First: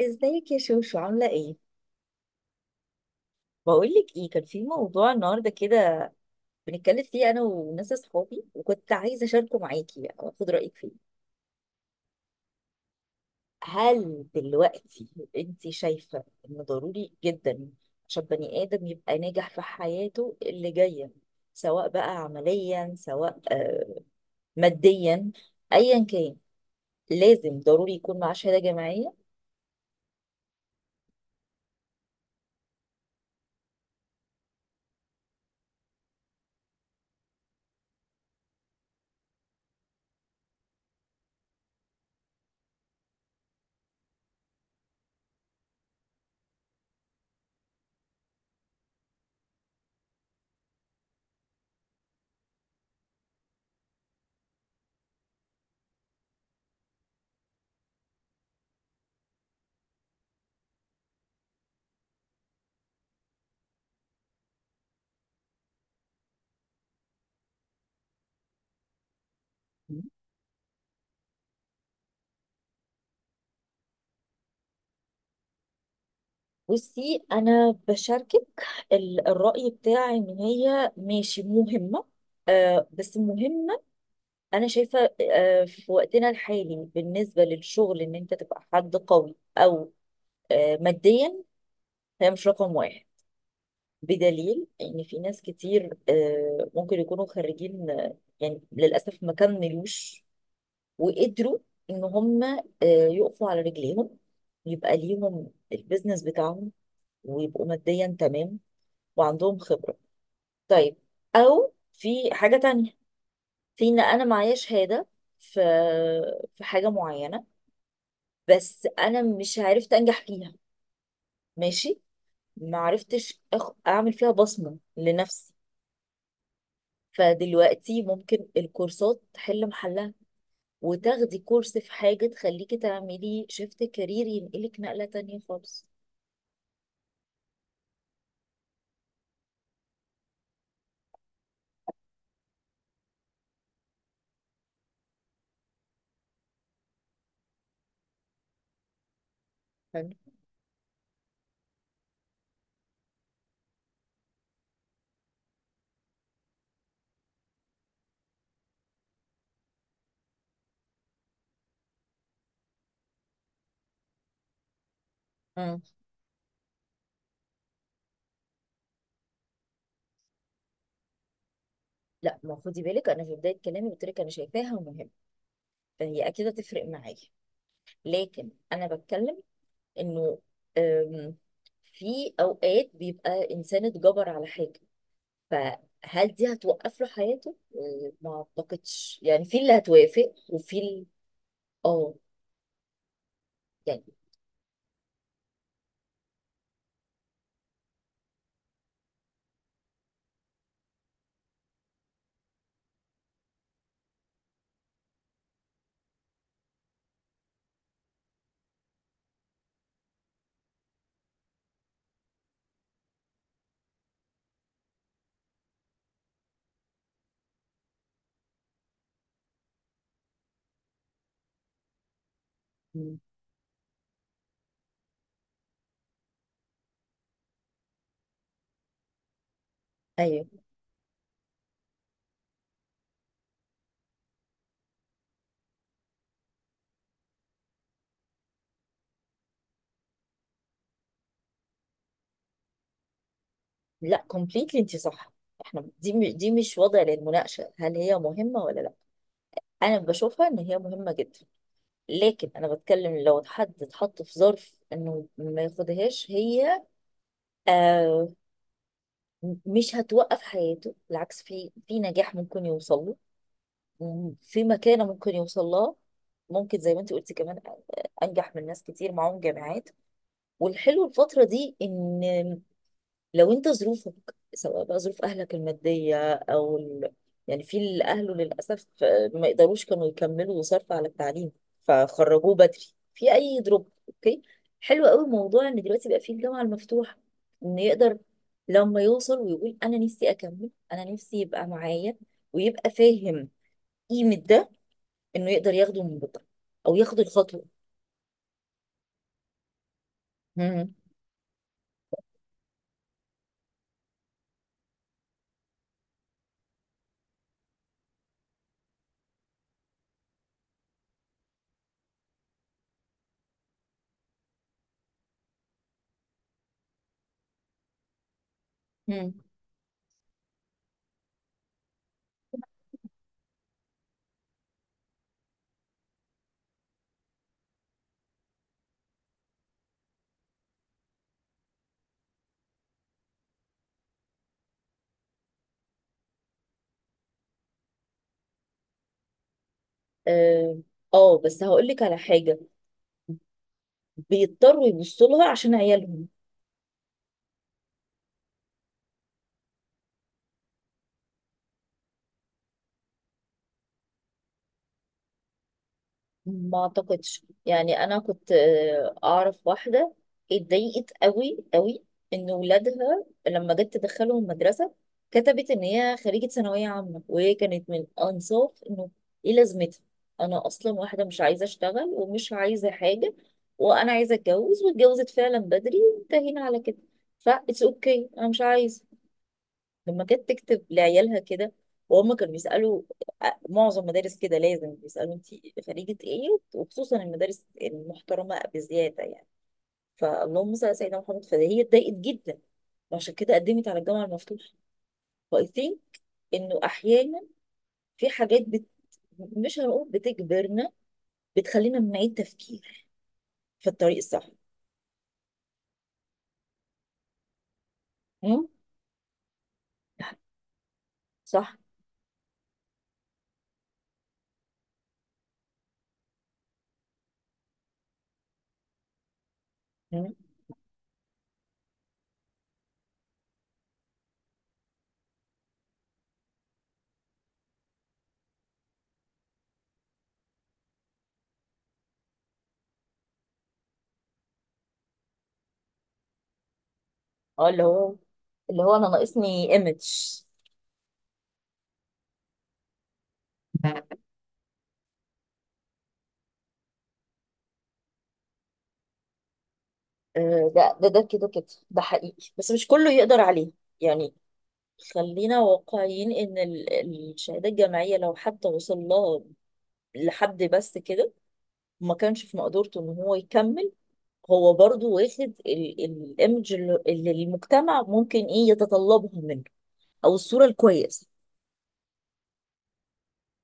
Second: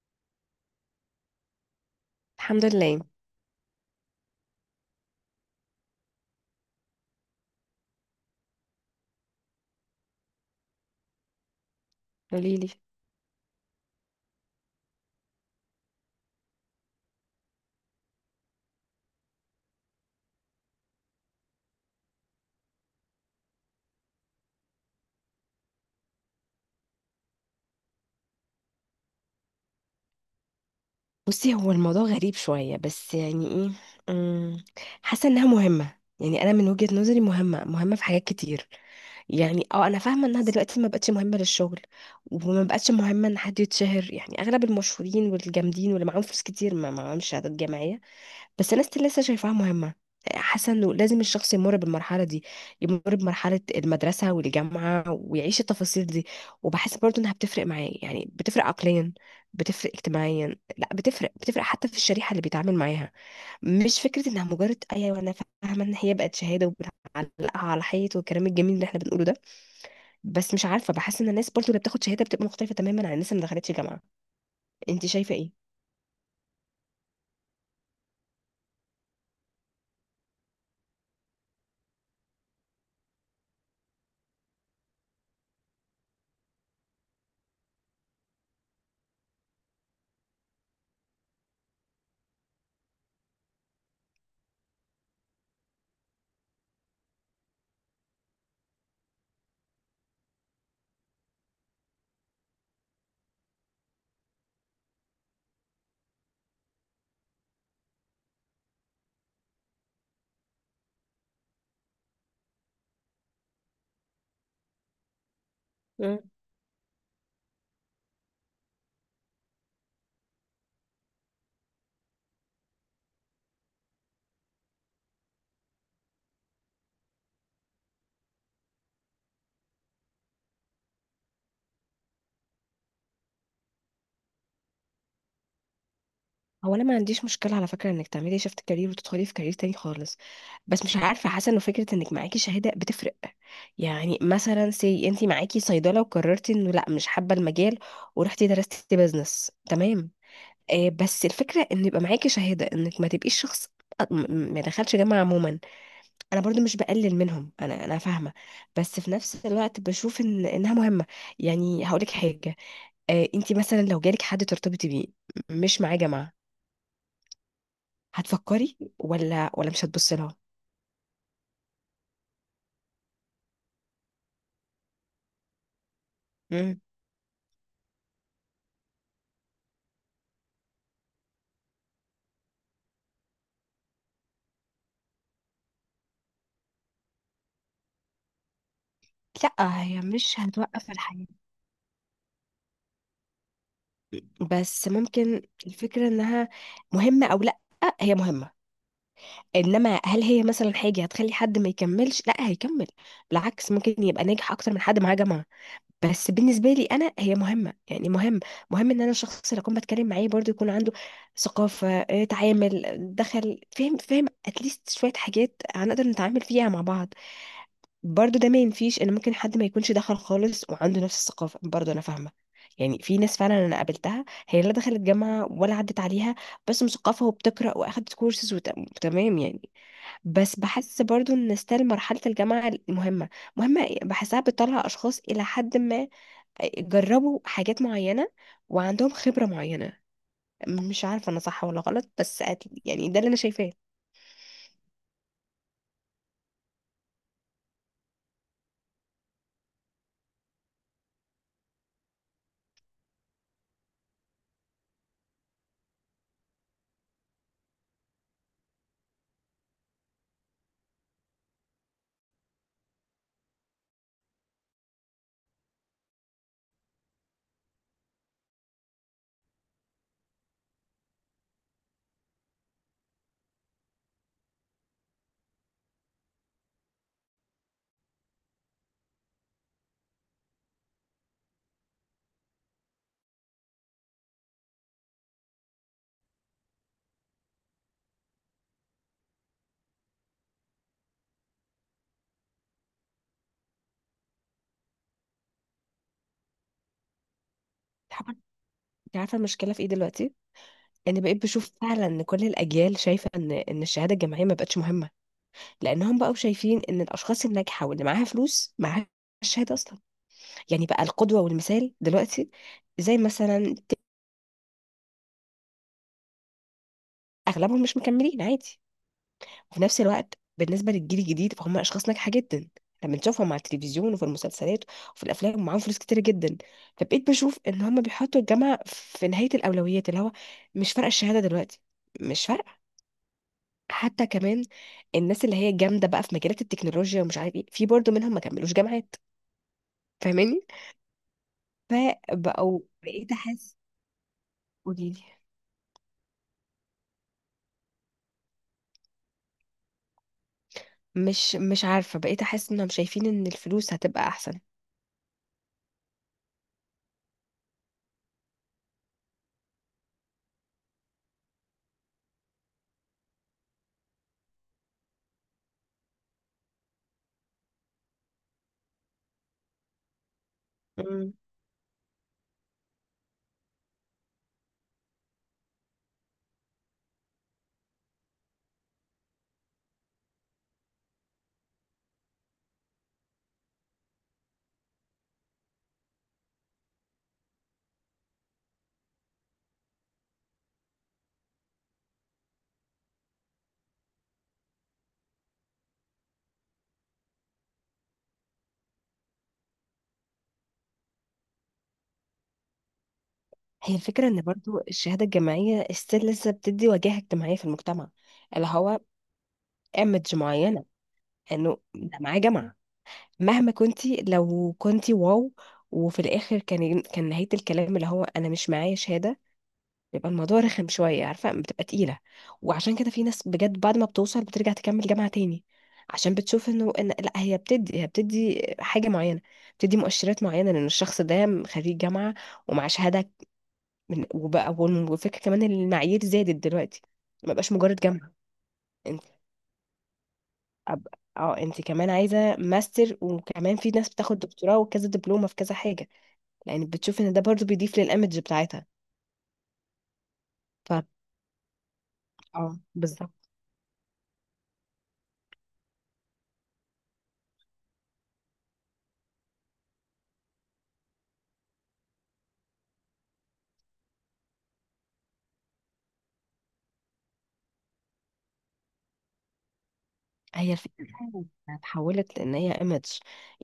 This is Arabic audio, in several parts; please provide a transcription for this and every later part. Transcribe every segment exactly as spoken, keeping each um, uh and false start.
ازيك يا شوشو، عاملة ايه؟ الحمد لله. بقولك ايه، كان في موضوع النهاردة كده بنتكلم فيه انا وناس اصحابي، وكنت عايزة اشاركه معاكي يعني واخد رأيك فيه. قوليلي. هل دلوقتي انت شايفة ان ضروري جدا عشان بني ادم يبقى ناجح في حياته اللي جاية، سواء بقى عمليا، سواء آه، ماديا، ايا كان، لازم ضروري يكون معاه شهادة جامعية؟ بصي، هو الموضوع غريب شوية، بس يعني ايه، أمم، حاسة انها مهمة. يعني انا من وجهة نظري مهمة مهمة في حاجات كتير. يعني اه انا فاهمة انها دلوقتي ما بقتش مهمة للشغل، وما بقتش مهمة ان حد يتشهر. يعني اغلب المشهورين والجامدين واللي معاهم فلوس كتير ما معاهمش شهادات جامعية، بس انا ستيل لسه شايفاها مهمه. حاسه انه لازم الشخص يمر بالمرحله دي، يمر بمرحله المدرسه والجامعه ويعيش التفاصيل دي. وبحس برضو انها بتفرق معاه، يعني بتفرق عقليا، بتفرق اجتماعيا، لا بتفرق بتفرق حتى في الشريحه اللي بيتعامل معاها. مش فكره انها مجرد، ايوه انا فاهمه ان هي بقت شهاده وبنعلقها على حيط والكلام الجميل اللي احنا بنقوله ده، بس مش عارفه، بحس ان الناس برضو اللي بتاخد شهاده بتبقى مختلفه تماما عن الناس اللي ما دخلتش جامعه. انت شايفه ايه؟ بصي انا بشاركك ال- الرأي بتاعي ان هي ماشي مهمة، آه بس مهمة. انا شايفة آه في وقتنا الحالي بالنسبة للشغل ان انت تبقى حد قوي او آه ماديا، هي مش رقم واحد. بدليل ان في ناس كتير آه ممكن يكونوا خريجين، آه، يعني للأسف ما كملوش وقدروا ان هم آه يقفوا على رجليهم، يبقى ليهم البيزنس بتاعهم ويبقوا ماديا تمام وعندهم خبرة. طيب، أو في حاجة تانية، في إن أنا معايا شهادة في في حاجة معينة بس أنا مش عرفت أنجح فيها. ماشي، ما عرفتش أخ... أعمل فيها بصمة لنفسي. فدلوقتي ممكن الكورسات تحل محلها، وتاخدي كورس في حاجة تخليكي تعملي شيفت كارير ينقلك نقلة تانية خالص. هو انا ما عنديش مشكله على فكره انك تعملي شيفت كارير وتدخلي في كارير تاني خالص، بس مش عارفه، حاسه انه فكره انك معاكي شهاده بتفرق. يعني مثلا سي انت معاكي صيدله وقررتي انه لا، مش حابه المجال، ورحتي درستي بزنس، تمام. حلو. آه بس الفكره ان يبقى معاكي شهاده، انك ما تبقيش شخص أ- م- م- ما دخلش جامعه عموما. انا برضو مش بقلل منهم، انا انا فاهمه، بس في نفس الوقت بشوف ان انها مهمه. يعني هقولك حاجه، آه انت مثلا لو جالك حد ترتبطي بيه م- مم. مش معاه جامعه، هتفكري ولا ولا مش هتبصي لها؟ لا، ما خدي بالك، أنا في بداية كلامي قلت لك أنا شايفاها مهمة، فهي أكيد مم. هتفرق معايا. لكن أنا بتكلم انه آم، في اوقات بيبقى انسان اتجبر على حاجه، فهل دي هتوقف له حياته؟ آه، ما اعتقدش، يعني في اللي لا، هي هتوافق مش وفي هتوقف اللي. الحياة، اه، يعني، بس ممكن. الفكرة انها مهمة او لا، هي مهمة. انما هل هي مثلا حاجة هتخلي حد ما يكملش؟ لا، هيكمل. بالعكس، ممكن يبقى ناجح اكتر من حد معاه جامعة. بس بالنسبة لي انا هي مهمة. يعني مهم مهم ان انا الشخص اللي اكون بتكلم معاه برضو يكون عنده ثقافة، آه، تعامل، دخل، فاهم فاهم اتليست شوية حاجات هنقدر نتعامل فيها مع بعض. برضو ده ما ينفيش ان ممكن حد ما يكونش دخل خالص وعنده نفس الثقافه، برضو انا فاهمه. يعني م، في ناس فعلا انا قابلتها هي لا دخلت جامعه ولا عدت عليها، بس مثقفه وبتقرا واخدت كورسز وت- وتمام، يعني. ايوه. بس بحس برضو ان ستيل مرحله الجامعه مهمه. مهمه إيه؟ بحسها بتطلع اشخاص الى حد ما. آه، جربوا حاجات معينه، وعندهم خبره معينه. مش عارفه انا صح ولا غلط، بس أت- يعني ده اللي انا شايفاه. انت لا، كومبليتلي انت صح. احنا دي م- دي مش وضع للمناقشه، هل هي مهمه ولا لا؟ انا بشوفها ان هي مهمه جدا. لكن انا بتكلم لو حد اتحط في ظرف انه ما ياخدهاش هي، آه م- مش هتوقف حياته، بالعكس في في نجاح ممكن يوصل له، في مكانة ممكن يوصل لها، ممكن زي ما انت قلتي كمان انجح من ناس كتير معاهم جامعات. والحلو الفترة دي ان، لو انت ظروفك، سواء بقى ظروف اهلك المادية او ال... يعني في اللي اهله للاسف ما يقدروش كانوا يكملوا صرف على التعليم فخرجوه بدري، في اي دروب، اوكي. حلو قوي موضوع ان دلوقتي بقى في الجامعة المفتوحة، ان يقدر لما يوصل ويقول انا نفسي اكمل، انا نفسي يبقى معايا ويبقى فاهم قيمة ده، انه يقدر ياخده من بكره او ياخد الخطوه. عارفه، أنت عارفة المشكله في ايه دلوقتي؟ مم. يعني بقيت بشوف فعلا ان كل الاجيال شايفه ان ان الشهاده الجامعيه ما بقتش مهمه، لانهم بقوا شايفين ان الاشخاص الناجحه واللي معاها فلوس معاها الشهاده اصلا. يعني بقى القدوه والمثال دلوقتي، زي مثلا اغلبهم مش مكملين، عادي. مم. وفي نفس الوقت بالنسبه للجيل الجديد فهم اشخاص ناجحه جدا لما نشوفهم على التلفزيون وفي المسلسلات وفي الافلام ومعاهم فلوس كتير جدا. فبقيت بشوف ان هم بيحطوا الجامعه في نهايه الاولويات، اللي هو مش فارقه الشهاده دلوقتي، مش فارقه. حتى كمان الناس اللي هي جامده بقى في مجالات التكنولوجيا ومش عارف ايه، في برضه منهم ما كملوش جامعات، فاهماني؟ اه. آه، بس هقول لك على حاجه، فبقوا، بقيت احس. بيضطروا قولي لي. يبصوا لها عشان عيالهم. مش مش عارفه، بقيت احس انهم شايفين ان الفلوس هتبقى احسن. ما اعتقدش، يعني انا كنت آه، اعرف واحده اتضايقت قوي قوي ان ولادها لما جت تدخلهم المدرسه كتبت ان هي خريجه ثانويه عامه، وهي كانت من انصاف انه ايه لازمتها، انا اصلا واحده مم. مش عايزه اشتغل ومش عايزه حاجه، وانا عايزه اتجوز واتجوزت فعلا بدري وانتهينا على كده، فا اتس اوكي، انا مش عايزه. لما كانت تكتب لعيالها كده وهم كانوا بيسألوا، آه، معظم مدارس كده لازم بيسألوا انت خريجة ايه، وخصوصا المدارس المحترمة بزيادة يعني، فاللهم صل على سيدنا محمد، فهي اتضايقت جدا وعشان كده قدمت على الجامعة المفتوحة. فاي ثينك انه احيانا في حاجات بت... مش هنقول بتجبرنا، بتخلينا من نعيد تفكير في هي الطريق الفكرة ان الصح. برضو الشهادة الجامعية استيل لسه بتدي وجاهة اجتماعية في المجتمع، اللي مم؟ هو ايمج معينة، صح. انه ده معاه جامعة. مهما كنتي، لو كنتي واو، وفي الاخر كان كان نهاية الكلام اللي هو انا مش معايا شهادة، بيبقى مم؟ الموضوع رخم شوية، عارفة، بتبقى تقيلة. وعشان كده في ناس بجد بعد ما بتوصل بترجع تكمل جامعة تاني، عشان بتشوف انه إن لا، هي بتدي هي بتدي حاجة معينة، بتدي مؤشرات معينة لان الشخص ده خريج جامعة ومعاه شهادة. من وبقى، والفكرة كمان إن المعايير زادت دلوقتي، ما اه، بقاش اللي مجرد هو جامعة. اللي هو انا انت ناقصني ايمج. أب... اه انت كمان عايزة ماستر، وكمان في ناس بتاخد دكتوراه وكذا دبلومة في كذا حاجة، لان بتشوف ان ده برضو بيضيف للإيمج بتاعتها. آه، ف ده ده ده كده كده ده حقيقي بس اه، مش كله يقدر بالظبط. عليه، يعني خلينا واقعيين ان ال- الشهاده الجامعيه لو حتى وصل لها لحد بس كده، وما كانش في مقدورته ان هو يكمل، هو برضو واخد ال- ال- الايمج اللي اللي المجتمع ممكن ايه يتطلبها منه، او الصوره هي الفكرة الكويسه. فعلاً إنها اتحولت، لان هي ايمج.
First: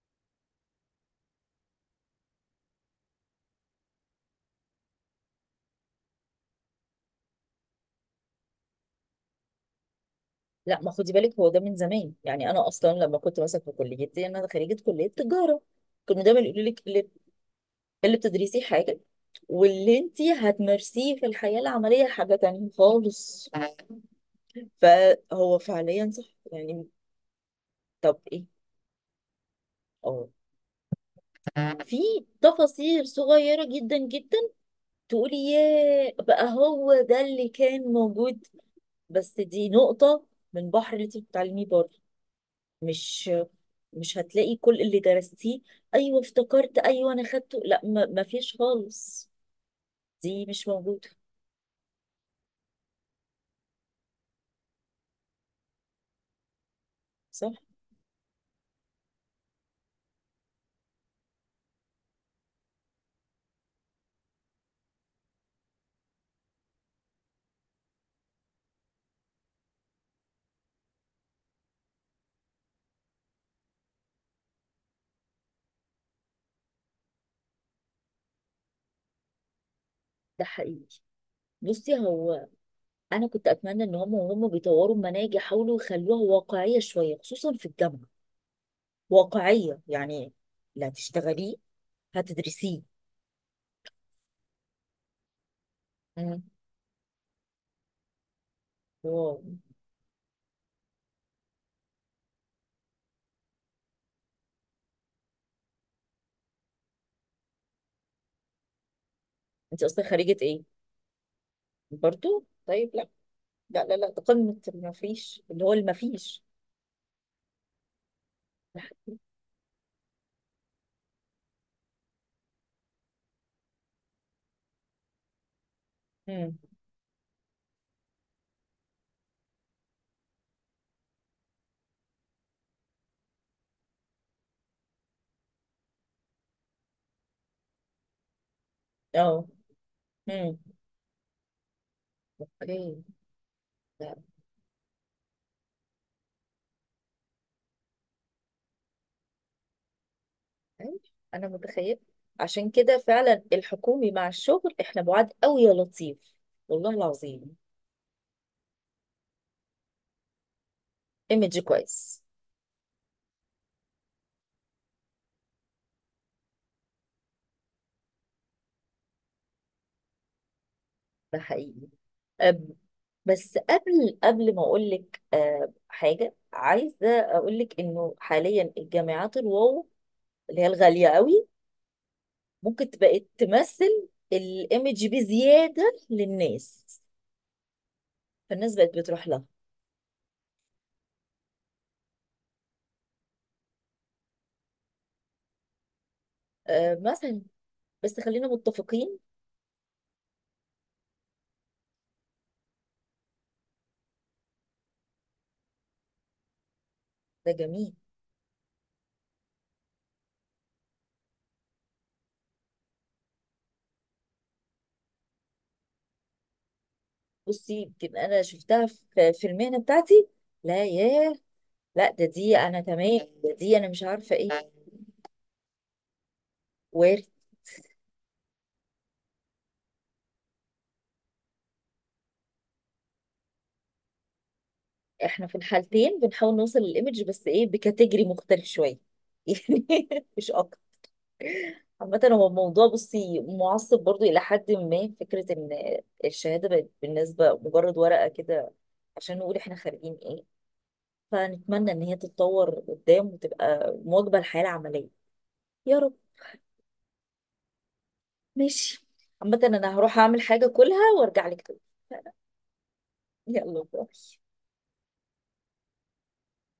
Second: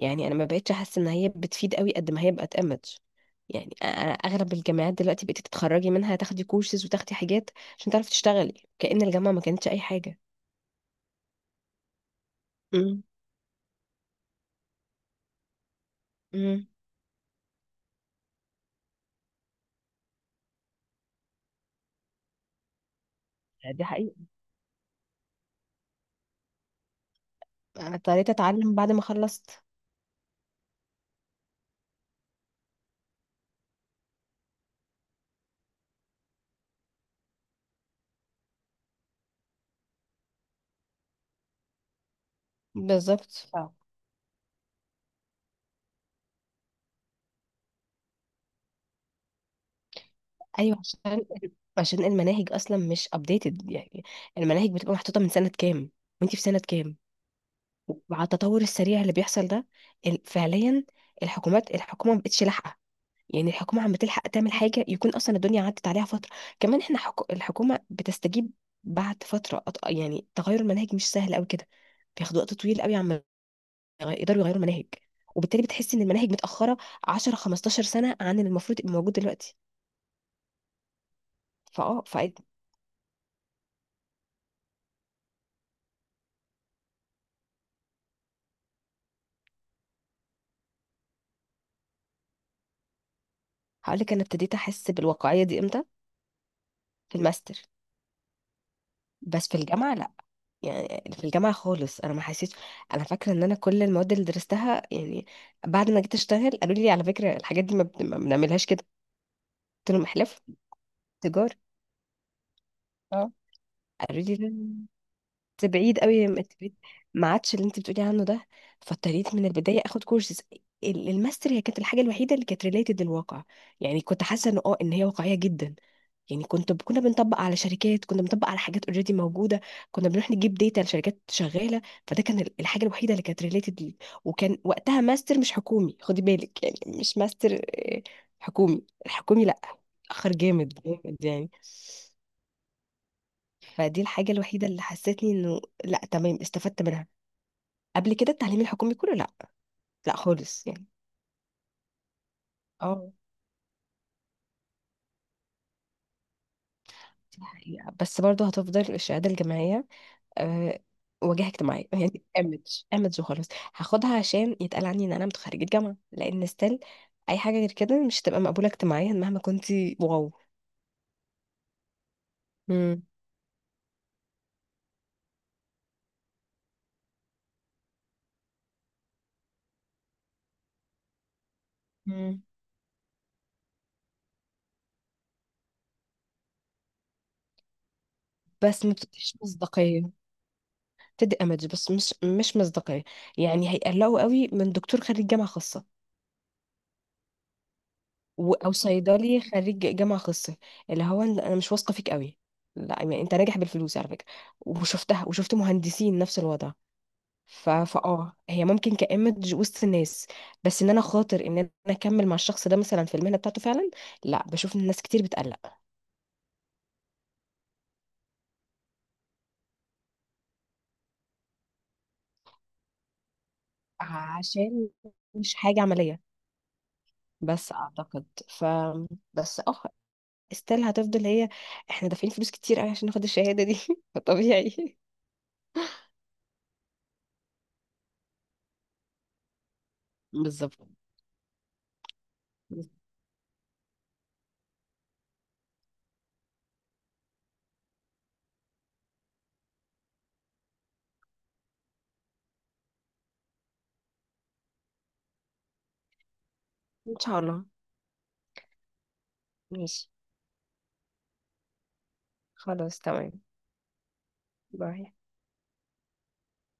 يعني انا ما بقتش احس ان هي بتفيد قوي قد ما هي بقت ايمج. يعني أ- أنا اغلب الجامعات دلوقتي بقيتي تتخرجي منها تاخدي كورسز وتاخدي حاجات عشان تعرفي تشتغلي، كأن الجامعة ما كانتش اي حاجة. لا، ما خدي بالك، هو ده من زمان، يعني انا اصلا امم. لما كنت مثلا في كليتي انا خريجه كليه تجاره، كانوا دايما يقولوا امم. لك اللي بتدرسيه حاجة واللي انتي هتمارسيه في الحياة العملية حاجة تانية خالص، دي حقيقة. فهو فعليا صح يعني. انا طب اضطريت ايه، اتعلم بعد ما خلصت. اه، في تفاصيل صغيرة جدا جدا تقولي ياه بقى هو ده اللي كان موجود، بس دي نقطة من بحر اللي انت بتتعلميه بره. مش بالظبط آه. مش هتلاقي كل اللي درستيه، ايوه افتكرت، ايوه انا خدته، لا ما ما فيش خالص، دي مش ايوه، موجودة. عشان عشان المناهج اصلا مش ابديتد، يعني المناهج بتبقى محطوطة من سنة كام، وانتي في سنة كام، صح. مع التطور السريع اللي بيحصل ده. ال- فعليا الحكومات، الحكومه ما بقتش لاحقه. يعني الحكومه عم بتلحق تعمل حاجه، يكون اصلا الدنيا عدت عليها فتره. كمان احنا حكو... الحكومه بتستجيب بعد فتره، أط... يعني تغير المناهج مش سهل قوي كده، بياخد وقت طويل قوي عم يغ- يقدروا يغيروا المناهج، وبالتالي بتحس ان المناهج متاخره عشرة خمستاشر سنه عن اللي المفروض يبقى موجود دلوقتي. ده حقيقي. بصي، فاه فهقول هو انا كنت اتمنى ان هم وهم بيطوروا المناهج يحاولوا يخلوها واقعيه شويه خصوصا في الجامعه. واقعيه يعني، لا تشتغليه هتدرسيه. لك، انا ابتديت احس بالواقعيه دي امتى؟ مم. في الماستر. واو. بس في الجامعه لا. يعني في الجامعة خالص أنا ما حسيت. أنا فاكرة إن أنا كل المواد اللي درستها، يعني بعد ما جيت أشتغل قالوا لي على فكرة الحاجات دي ما بن- ما بنعملها كده. انت قلت لهم اصلا خريجه إحلاف؟ ايه؟ تجارة. برضو طيب، لا اه لا لا لا، ده قالوا لي لا، قمه، ما فيش اللي هو انت اللي ما بعيد قوي، ما فيش. انت بعيد، ما عادش اللي انت بتقولي عنه ده. فاضطريت من البدايه اخد كورسز. الماستر هي كانت الحاجه الوحيده اللي كانت ريليتد للواقع. يعني كنت حاسه ان اه ان هي واقعيه جدا. يعني امم. كنت كنا بنطبق على شركات، كنا بنطبق على حاجات اوريدي موجوده، كنا بنروح نجيب داتا لشركات شغاله. فده كان ال- الحاجه الوحيده اللي كانت ريليتد لي. وكان وقتها ماستر مش حكومي، خدي بالك، يعني مش ماستر حكومي، اه. الحكومي لا، اخر امم. جامد جامد يعني. اوكي. فدي لا، الحاجه الوحيده اللي حسيتني انه لا، تمام، استفدت منها. قبل كده التعليم الحكومي كله لا، لا خالص يعني. أيوة، انا متخيل، عشان كده اه، فعلا الحكومي مع الشغل احنا بعاد قوي، يا لطيف. والله دي العظيم. حقيقة. بس برضو هتفضل الشهاده الجامعيه، أه، واجهة ايمج اجتماعية كويس. يعني ايمج. ايمج وخلاص. هاخدها عشان يتقال عني ان انا متخرجة جامعة، لان ستيل اي حاجة غير كده مش هتبقى مقبولة اجتماعيا مهما كنتي واو. ده حقيقي. أم، مم. بس قبل قبل ما اقول لك أه، حاجه، عايزه اقول لك انه حاليا الجامعات الواو اللي هي الغاليه قوي مم. ممكن بقت تمثل الايمج بزياده للناس، فالناس بس ما بقت بتروح بتديش لها. مصداقية. بتدي ايمج بس مش مش مصداقية. يعني هيقلقوا قوي من دكتور خريج جامعة خاصة، أه، مثلا بس خلينا و- او متفقين، صيدلي خريج جامعة خاصة، اللي هو إن انا مش واثقة فيك قوي. لا، يعني انت ناجح بالفلوس على فكرة. وشفتها، وشفت مهندسين نفس الوضع. ده ف... جميل. فاه هي ممكن كإيمج وسط الناس، بس ان انا خاطر ان انا اكمل مع الشخص ده مثلا في المهنة بتاعته فعلا، لا، بشوف ان الناس كتير بتقلق، بصي يمكن انا شفتها في في المهنه بتاعتي. لا ياه، لا، ده دي انا تمام، ده دي انا مش عارفه ايه. عشان مش حاجة عملية. بس اعتقد، ف بس اه استيل هتفضل هي. احنا دافعين فلوس كتير قوي عشان ناخد الشهادة دي فطبيعي. احنا في الحالتين بنحاول نوصل للايمج بس ايه بكاتيجري مختلف شويه، يعني مش بالظبط. اكتر. عامة هو الموضوع بصي معصب برضو إلى حد ما، فكرة إن الشهادة بقت بالنسبة مجرد ورقة كده، عشان نقول إحنا خارجين إيه. فنتمنى إن هي تتطور قدام وتبقى مواكبة للحياة العملية. يا رب. ان شاء الله. ماشي. عامة أنا ماشي. هروح أعمل حاجة كلها وأرجع لك تاني. خلاص تمام. يلا باي. باي.